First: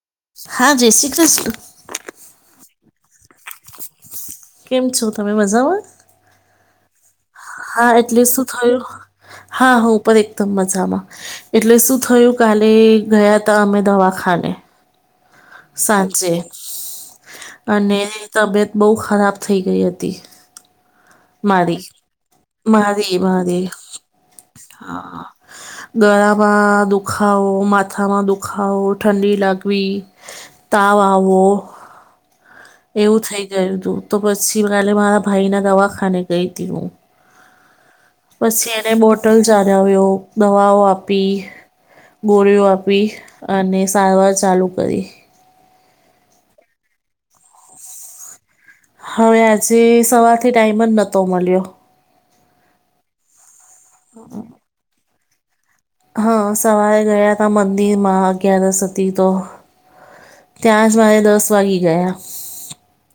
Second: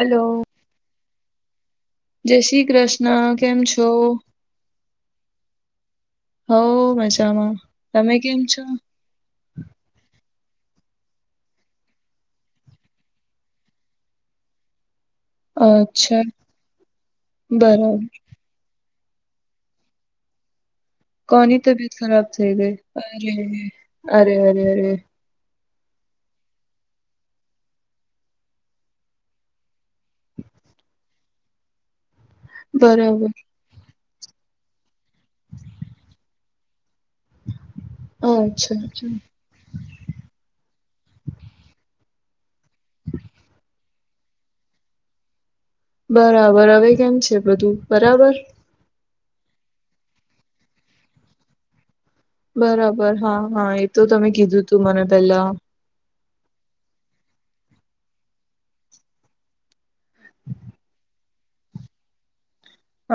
Hello હા, જય શ્રી કૃષ્ણ. જય શ્રી કૃષ્ણ. કેમ છો? કેમ છો? તમે મજામા? હઉ મજા હા એટલે શું થયું હા હું પણ એકદમ મજામાં એટલે શું થયું કાલે ગયા તા અમે દવાખાને અચ્છા સાંજે અને બરાબર તબિયત બહુ ખરાબ થઈ ગઈ હતી કોની મારી. તબિયત ખરાબ થઈ મારી મારી ગઈ અરે અરે ગળામાં દુખાવો માથામાં દુખાવો ઠંડી લાગવી તાવા આવવો એવું બરાબર થઇ ગયું તું તો પછી કાલે મારા ભાઈ ના દવાખાને ગઈ હતી હું પછી અચ્છા એને અચ્છા બોટલ ચઢાવ્યો દવાઓ આપી ગોળીઓ આપી અને સારવાર ચાલુ કરી બરાબર હવે કેમ છે બધું બરાબર હવે આજે સવારથી ટાઈમ જ નહતો મળ્યો બરાબર હા હા એ તો તમે કીધું તું મને પેલા હા સવારે ગયા હતા મંદિર માં અગિયારસ હતી તો ત્યાં જ મારે દસ વાગી ગયા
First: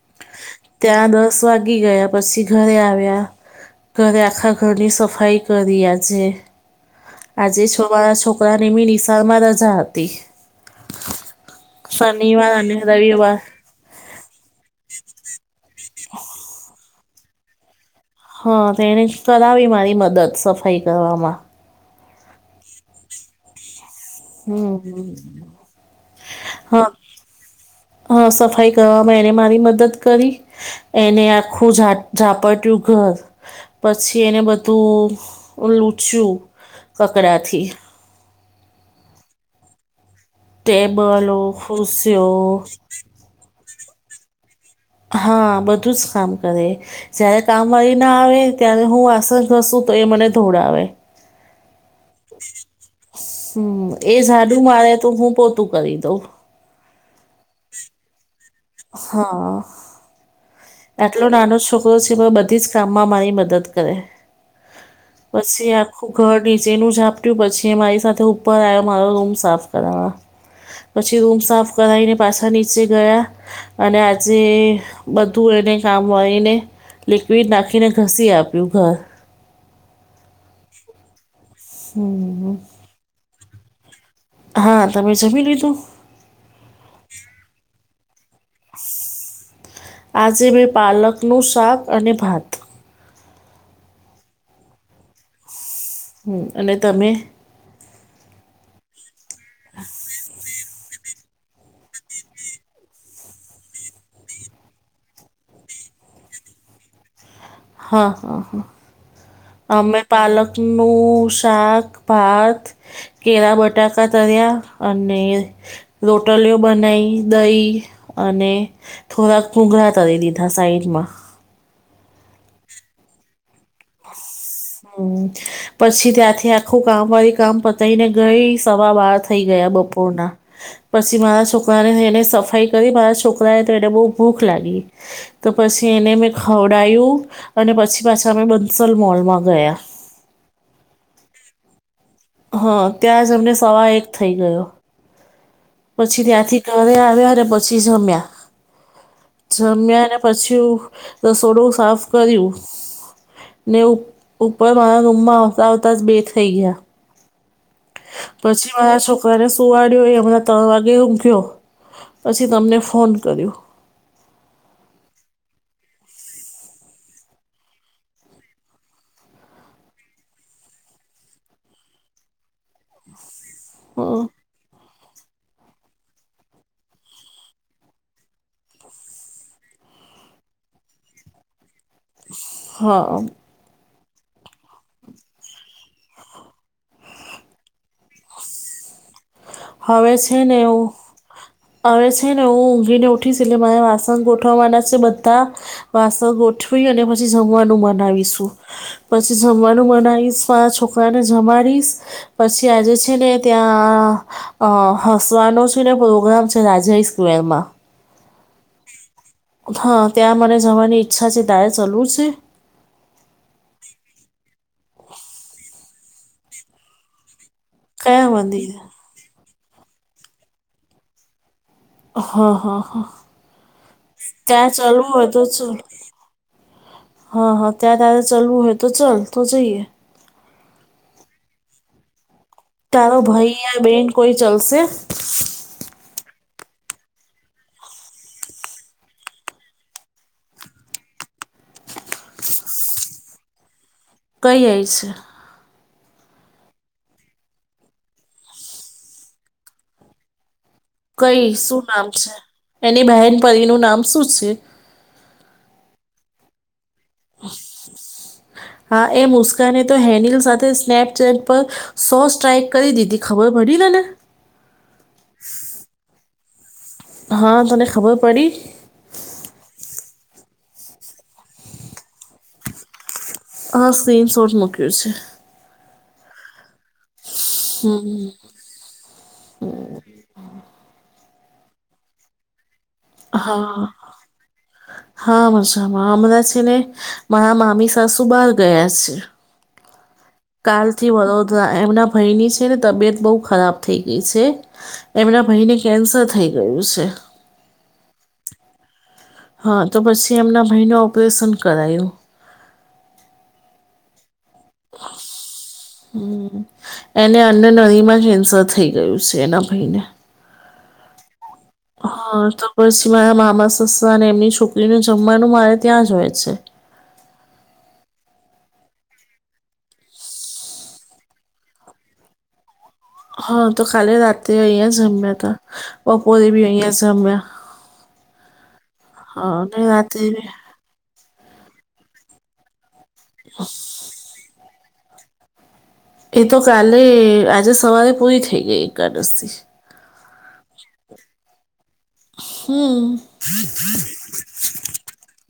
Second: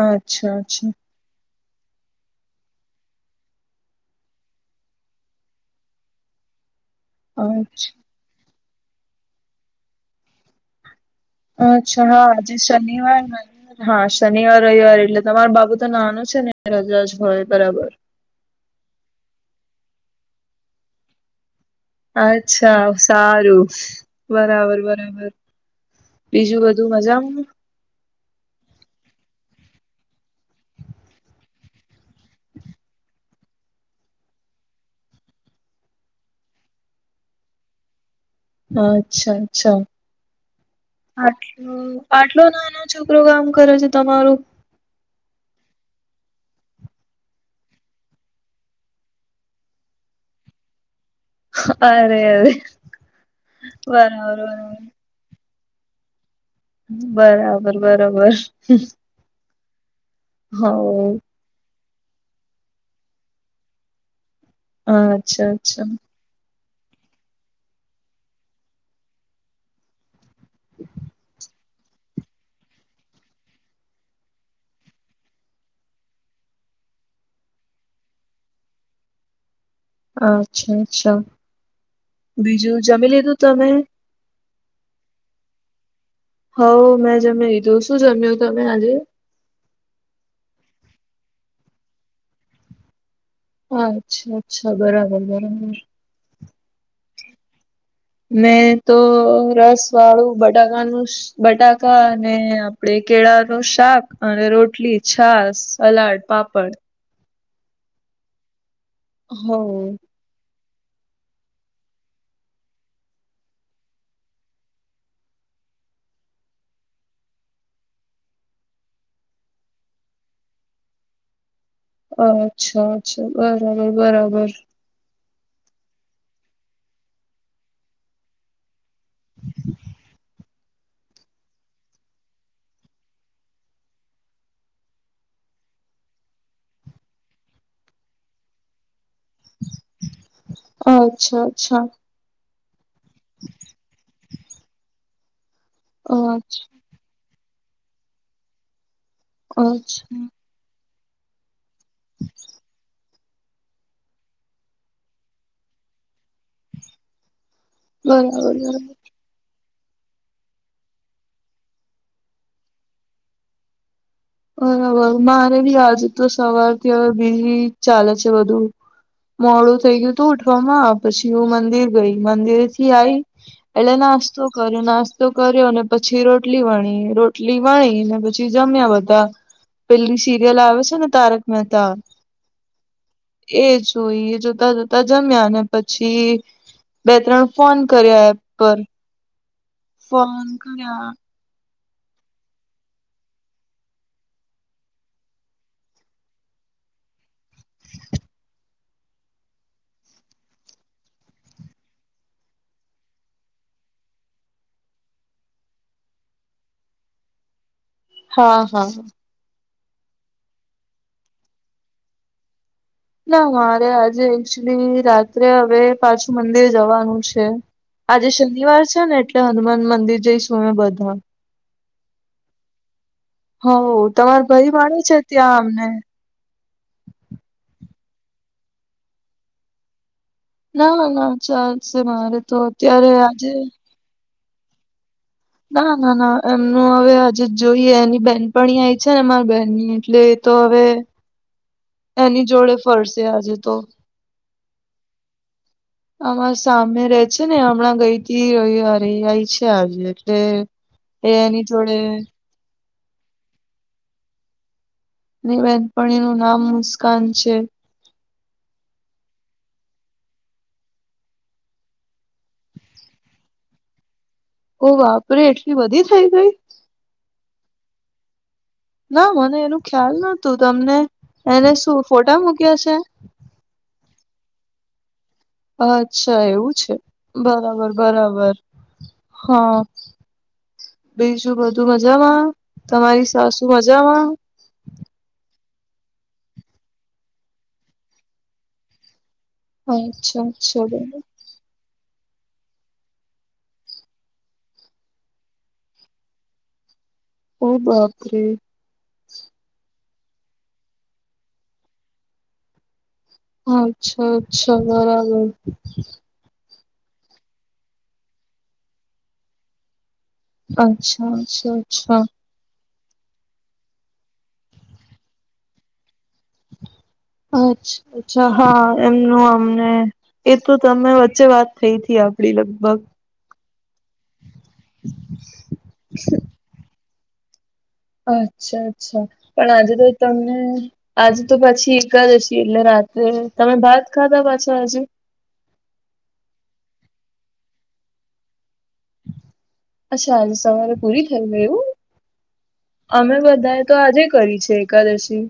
અચ્છા અચ્છા ત્યાં દસ વાગી ગયા પછી ઘરે આવ્યા ઘરે આખા ઘરની સફાઈ કરી આજે આજે છો અચ્છા મારા છોકરાને મી નિશાળમાં રજા હતી અચ્છા હા આજ શનિવાર અને શનિવાર રવિવાર હા શનિવાર રવિવાર એટલે તમાર બાપુ તો નાનો છે ને રજજ હોય બરાબર હા તેને કરાવી મારી મદદ સફાઈ કરવામાં અચ્છા સારું બરાબર બરાબર બીજું બધું મજા હા સફાઈ કરવામાં એને મારી મદદ કરી એને આખું ઝાપડટયું ઘર પછી એને બધું લૂચ્યું કકડાથી હા અચ્છા અચ્છા ટેબલો ખુરશીઓ આટલો નાનો પ્રોગ્રામ કરે છે તમારું હા બધું જ કામ કરે જય્યારે કામવાળ ના આવે ત્યારે હું આસસ કરસું તો એ મને ધોડાવે અરે અરે હમ એ બરાબર સાઝડું મારે્યા તું હું પો તું કરી દઉં. બરાબર બરાબર હા હ આટલો નાનો છોકરો છે બધી જ કામમાં મારી મદદ કરે અચ્છા બસ આ અચ્છા ખુબ ઘર નીચેનુંું ઝાપટ્યું પછી મારી સાથે ઉપર આવ્યો મારો રૂમ સાફ કરવાવા પછી રૂમ સાફ કરાવીને પાછા નીચે ગયા અને આજે બધ બધું એને કામ વાીને લિક્વિડ નાખીને ઘસી આપ્યું ઘર અચ્છા અચ્છા બીજું જમી લીધું તમે હા તમે જમી લીધું હ મેં જમે લીધો શું જમ્યો તમે આજે આજે મેં પાલકનું શાક અને ભાત અચ્છા અચ્છા બરાબર બરાબર હમ અને તમે મેં તો રસ વાળું બટાકાનું બટાકા અને આપડે કેળા નું શાક અને રોટલી છાસ સલાડ પાપડ હા હા હા હો આમે પાલકનું શાક ભાત કેળા બટાકા તર્યા અને રોટલીઓ બનાઈ દહી અને થોડાક પુંઘળા તરી દીધા સાઈડમાં અચ્છા અચ્છા બરાબર બરાબર હમ પછી ત્યાંથી આખું કામ વાળી કામ પતાય ને ગઈ સવા બાર થઈ ગયા બપોરના પછી મારા છોકરાને એને સફાઈ કરી મારા છોકરા એ તો એને બહુ ભૂખ લાગી તો પછી એને મેં ખવડાયું અને પછી પાછા અમે બંસલ મોલમાં ગયા અચ્છા અચ્છા હા ત્યાં જ અમને સવા એક થઇ ગયો પછી અચ્છા ત્યાંથી ઘરે આવ્યા અને પછી જમ્યા જમ્યા અને અચ્છા પછી રસોડું સાફ કર્યું ને ઉપ ઉપર મારા રૂમમાં આવતાં આવતા જ બે થઈ ગયા બરાબર પછી બરાબર મારા છોકરાને સુવાડ્યુંય હમણાં ત્રણ વાગે હૂ ગયો પછી તમને ફોન કર્યો બરાબર મારે બી આજે તો સવારથી હવે બીઝ ચાલે છે બધું મોડું થઈ ગયું હતું ઉઠવામાં પછી હું મંદિર ગઈ મંદિર થી આઈ એટલે અ, નાસ્તો કર્યો નાસ્તો કર્યો અને પછી રોટલી વણી રોટલી વણી ને પછી જમ્યા બા પેલી સિરિયલ આવે છે ને તારક મહેતા હા એ જોઈ જોતા જોતા જમ્યા ને પછી બે ત્રણ ફોન કર્યો એપ પર હવે ફોન છે ને એવું કર્યા આવે છે ને હું ઊંઘીને ઊઠીશ એટલે મારે વાસણ ગોઠવવાના છે બધા વાસણ ગોઠવી અને પછી જમવાનું મનાવીશું પછી જમવાનું બનાવીશ પા છોકરા ને જમાડીશ પછી આજે છે ને ત્યાં અ હસવાનો છે ને પ્રોગ્રામ છે રાજા સ્ક્વેર માં હા હા હા ત્યાં મને જવાની ઈચ્છા છે તારે ચાલવુ છે ના મારે આજે એકચુલી રાત્રે હવે પાછું મંદિર જવાનું છે આજે કયા મંદિર શનિવાર છે ને એટલે હનુમાન મંદિર જઈશું અમે બધા હા હા હા હ તમારો ત્યાં ભાઈ વાણી ચલવું છે હોય તો ત્યાં ચલ આમને હા હા ત્યાં તારા ચલવું હોય તો ચાલ તો જઈએ ના ના ચાલશે મારે તો અત્યારે તારો ભાઈ આજે યા બેન કોઈ ચલશે ના ના ના એમનું હવે આજે જોઈએ એની બેહેન પણં આવી છે ને અમારી બેહેનની એટલે તો હવે એની જોડે ફરશે આજે તો કઈ આયશે આમાં સામે રે છે ને હમણાં ગઈ થી ર રહી આઈ છે આજે એટલે એ કઈ એની શું જોડે નામ છે એની બહેન પરી નું નામ શું છે વનપણી નું નામ મુસ્કાન છે હા એ મુસ્કાને તો હેનિલ સાથે સ્નેપચેટ પર સો સ્ટ્રાાઈક કરી દીધી ખબર પડી ત ને ઓ વાપરે એટલી બધી થઇ ગઈ હા તને ખબર પડી ના મને એનું ખ્યાલ નતું તમને એને શું ફોટા મૂક્યા છે હ સ્ક્રીન શોટસ મુકી છેે અચ્છા એવું છે બરાબર બરાબર હા બી જુ બધું મજામાં તમારી સાસુ હા મજામાં હા મજામાં હમણાં છે ને મારા મામી સાસુ બહાર ગયા છે અચ્છા કાલથી અચ્છા વડોદરા એમના ભાઈની છે ને તબિયત બહુ ખરાબ થઈ ગઈ છે એમના ભાઈ ને કેન્સર થઈ ગયું છે ઓ બાપરે હા તો પછી એમના ભાઈને ઓપરેશન કરાયું અચ્છા અચ્છા બરાબર એને અન્ન નદીમાં કેન્સર થઈ ગયું છે એના ભાઈને અચ્છા અચ્છા અચ્છા હા તો પછી મારા મામા સસરા અને એમની છોકરીને જમવાનું મારે ત્યાં જ હોય છે અ અચ્છા હા એમનું અમને એ તો તમે વચ્ચે વાત થઈ હતી આપડી લગભગ હા તો ખાલી રાતે અહીયા જમ્યા હતા બપોરે ભી અહીયા જમ્યા અચ્છા અચ્છા હા પણ અને આજે તો રાત્રે બી તમને આજે તો પછી એકાદશી એટલે રાત તમે ભાત ખાધા પાછો આજે એ તો કાલે આજે સવારે પૂરી થઈ ગઈ એકાદશી અચ્છા આજે સવારે પૂરી થઈ હોય એવું હમ. અમે બધાએ તો આજે કરી છે એકાદશી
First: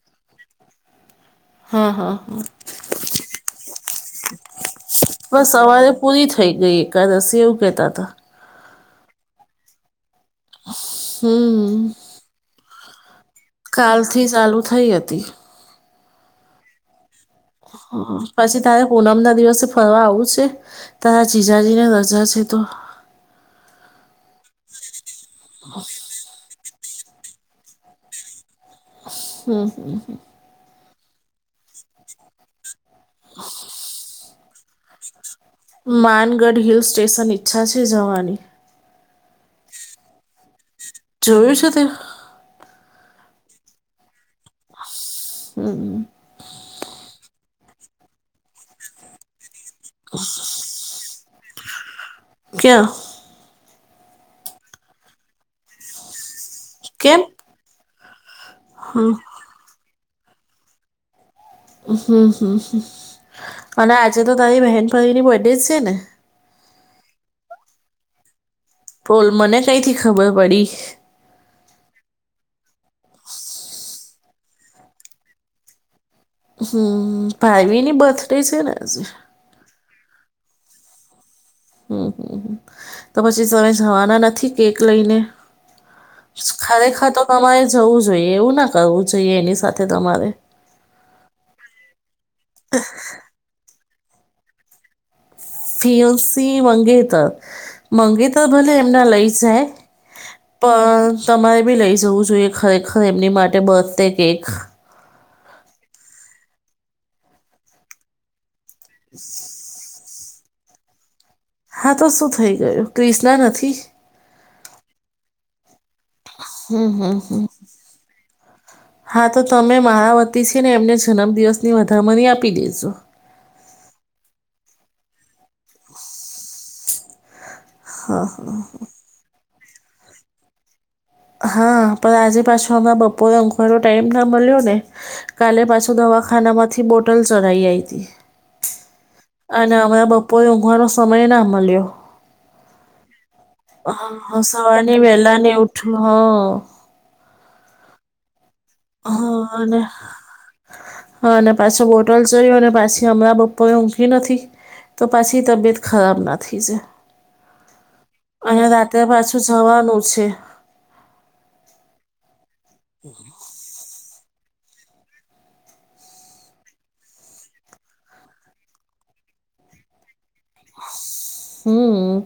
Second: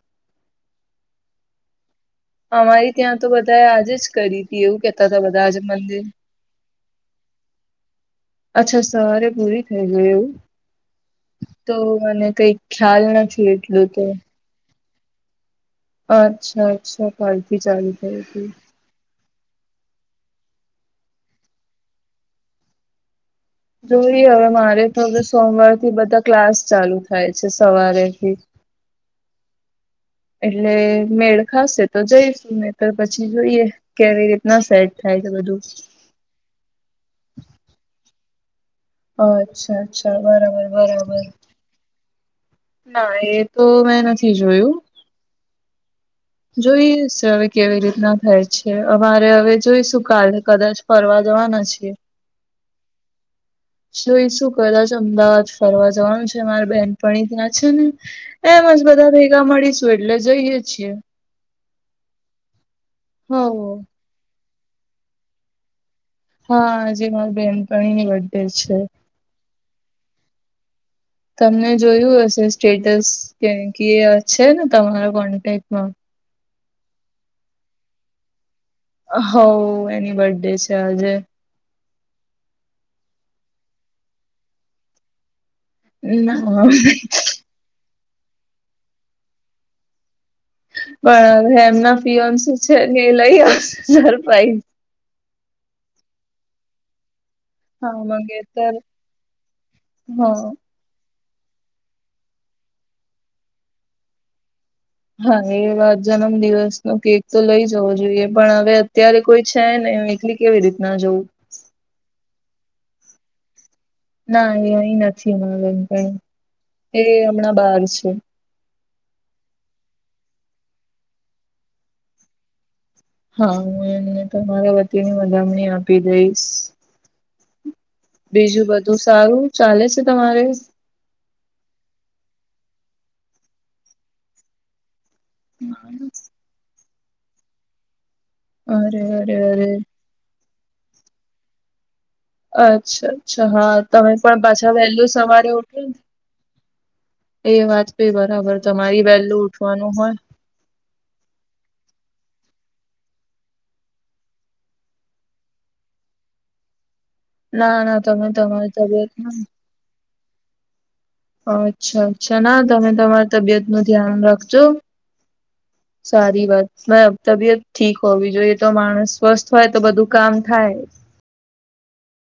હા હા. હા. અમારી ત્યાં તો બધાએ આજેજ કરી હતી એવું કેતા હતા બધા આજ આજે પૂરી થઈ ગઈ કાલે રસી એવું કેતા હતા અચ્છા સવારે પૂરી થઈ ગઈ એવું તો હમ. મને કઈક ખ્યાલ નથી. એટલું તો કાલથી ચાલુ થઈ હતી. અચ્છા અચ્છા કાલથી ચાલુ થઈ હતી પછી તારે પૂનમ ના દિવસે ફરવા આવું છે તારા જીજાજી ને રજા છે તો જોઈ હવે મારે તો હવે સોમવાર થી બધા ક્લાસ ચાલુ થાય છે સવારેથી હમ્મ હમ્મ. એટલે મેળ ખાશે તો જઈશું ને તો પછી જોઈએ કેવી રીતે ના સેટ થાય છે બધું માનગઢ હિલ સ્ટેશન ઈચ્છા છે જવાની અચ્છા અચ્છા બરાબર બરાબર જોયું છે તે ના એ તો મેં નથી જોયું હમ્મ હમ્મ જોઈએ છે હવે કેવી રીતના થાય છે અમારે હવે જોઈશું કાલે કદાચ ફરવા જવાના છીએ. ક્યાં? શું એ શું કરે છે અમદાવાદ ફરવા જવાનું છે. મારા બેન કેમ પણ ત્યાં છે ને એમ જ હમ બધા ભેગા મળીશું એટલે જઈએે છીએ. હમ્મ હમ્મ હ અને આજે તો તારી બહેન ભાઈની બર્ડે છે ને હા આજે મારી બેહેનપણી ની બર્ડે છે. બોલ મને કઈ થી ખબર પડી તમને જોયું હશે સ્ટેટસ કે કે છે ને તમારા કોન્ટેક્ટમાં હમ્મ ભાઈવીની બર્થડે છે ને આજ હઓ એની બડે છે આજે હમ્મ હમ્મ તો પછી તમે જવાના નથી કેક લઈને ના ખરેખર તો તમારે જવું જોઈએ એવું ના કરવું જોઈએ એની સાથે તમારે પણ હેમના ફિઓન શું છે ને એ લઈ આવશે સરપાઈઝ ફીયસી મંગેતર મંગેતર ભલે એમના લઈ જાય હા પણ તમારે બી લઈ જવું જોઈએ ખરેખર એમની માટે બર્થ ડે કેક હા એ જન્મ દિવસ નો કેક તો લઈ જવો જોઈએ પણ હવે અત્યારે કોઈ છે ને એકલી કેવી રીત ના જવું હા તો શું થઈ ગયું ક્રિષ્ણા નથી ના એ અહી નથી હમણાં હમ એ હમ હમ હમણાં બાર છે હા તો તમે મારા વતી છે ને એમને જન્મદિવસની વધામણી આપી દેજો હા હું એમને તમારા વતીની વધામણી આપી દઈશ. બીજું બધું સારું ચાલે છે તમારે હા પણ આજે પાછું હમણા બપોરે ઊંઘવાનો ટાઈમ ના મળ્યો ને કાલે પાછું દવાખાના માંથી બોટલ ચઢઈ આવી હતી અરે અરે અરે અને હમણાં બપો પોણ ઊંઘવાનો સમય ના મલયો અચ્છા અચ્છા હા તમે પણ પાછા સવારની વહેલું વહેલા સવારે ને ઉઠ ઉઠ્યું હા એ વાત પે બરાબર તમારી વહેલું ઉઠવાનું હોય હ અને પાછો બોટલ જય અને પાછી હમણાં બપોરે ઊંધી નથી તો પછી તબિયત ખરાબ ના થઈ જાય ના ના તમે અને તમારી રાત્રે તબિયત પાછું જવાનું છે. અચ્છા અચ્છા ના તમે તમારી તબિયતનું ધ્યાન રાખજો હ [inaudible] સારી વાત તબિયત ઠીક હોવી જોઈએ તો માણસ સ્વસ્થ હોય તો બધું કામ થાય હમ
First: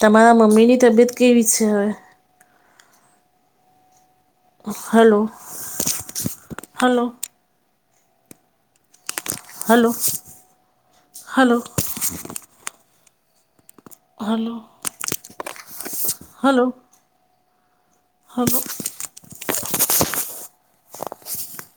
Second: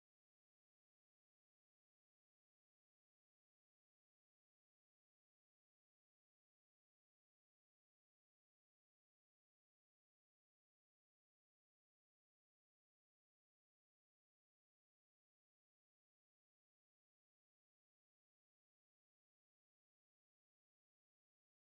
તમારા મમ્મીની તબિયત કેવી છે, હવે હાલો હાલો. હાલો હાલો. હાલો હાલો. હાલો. [inaudible]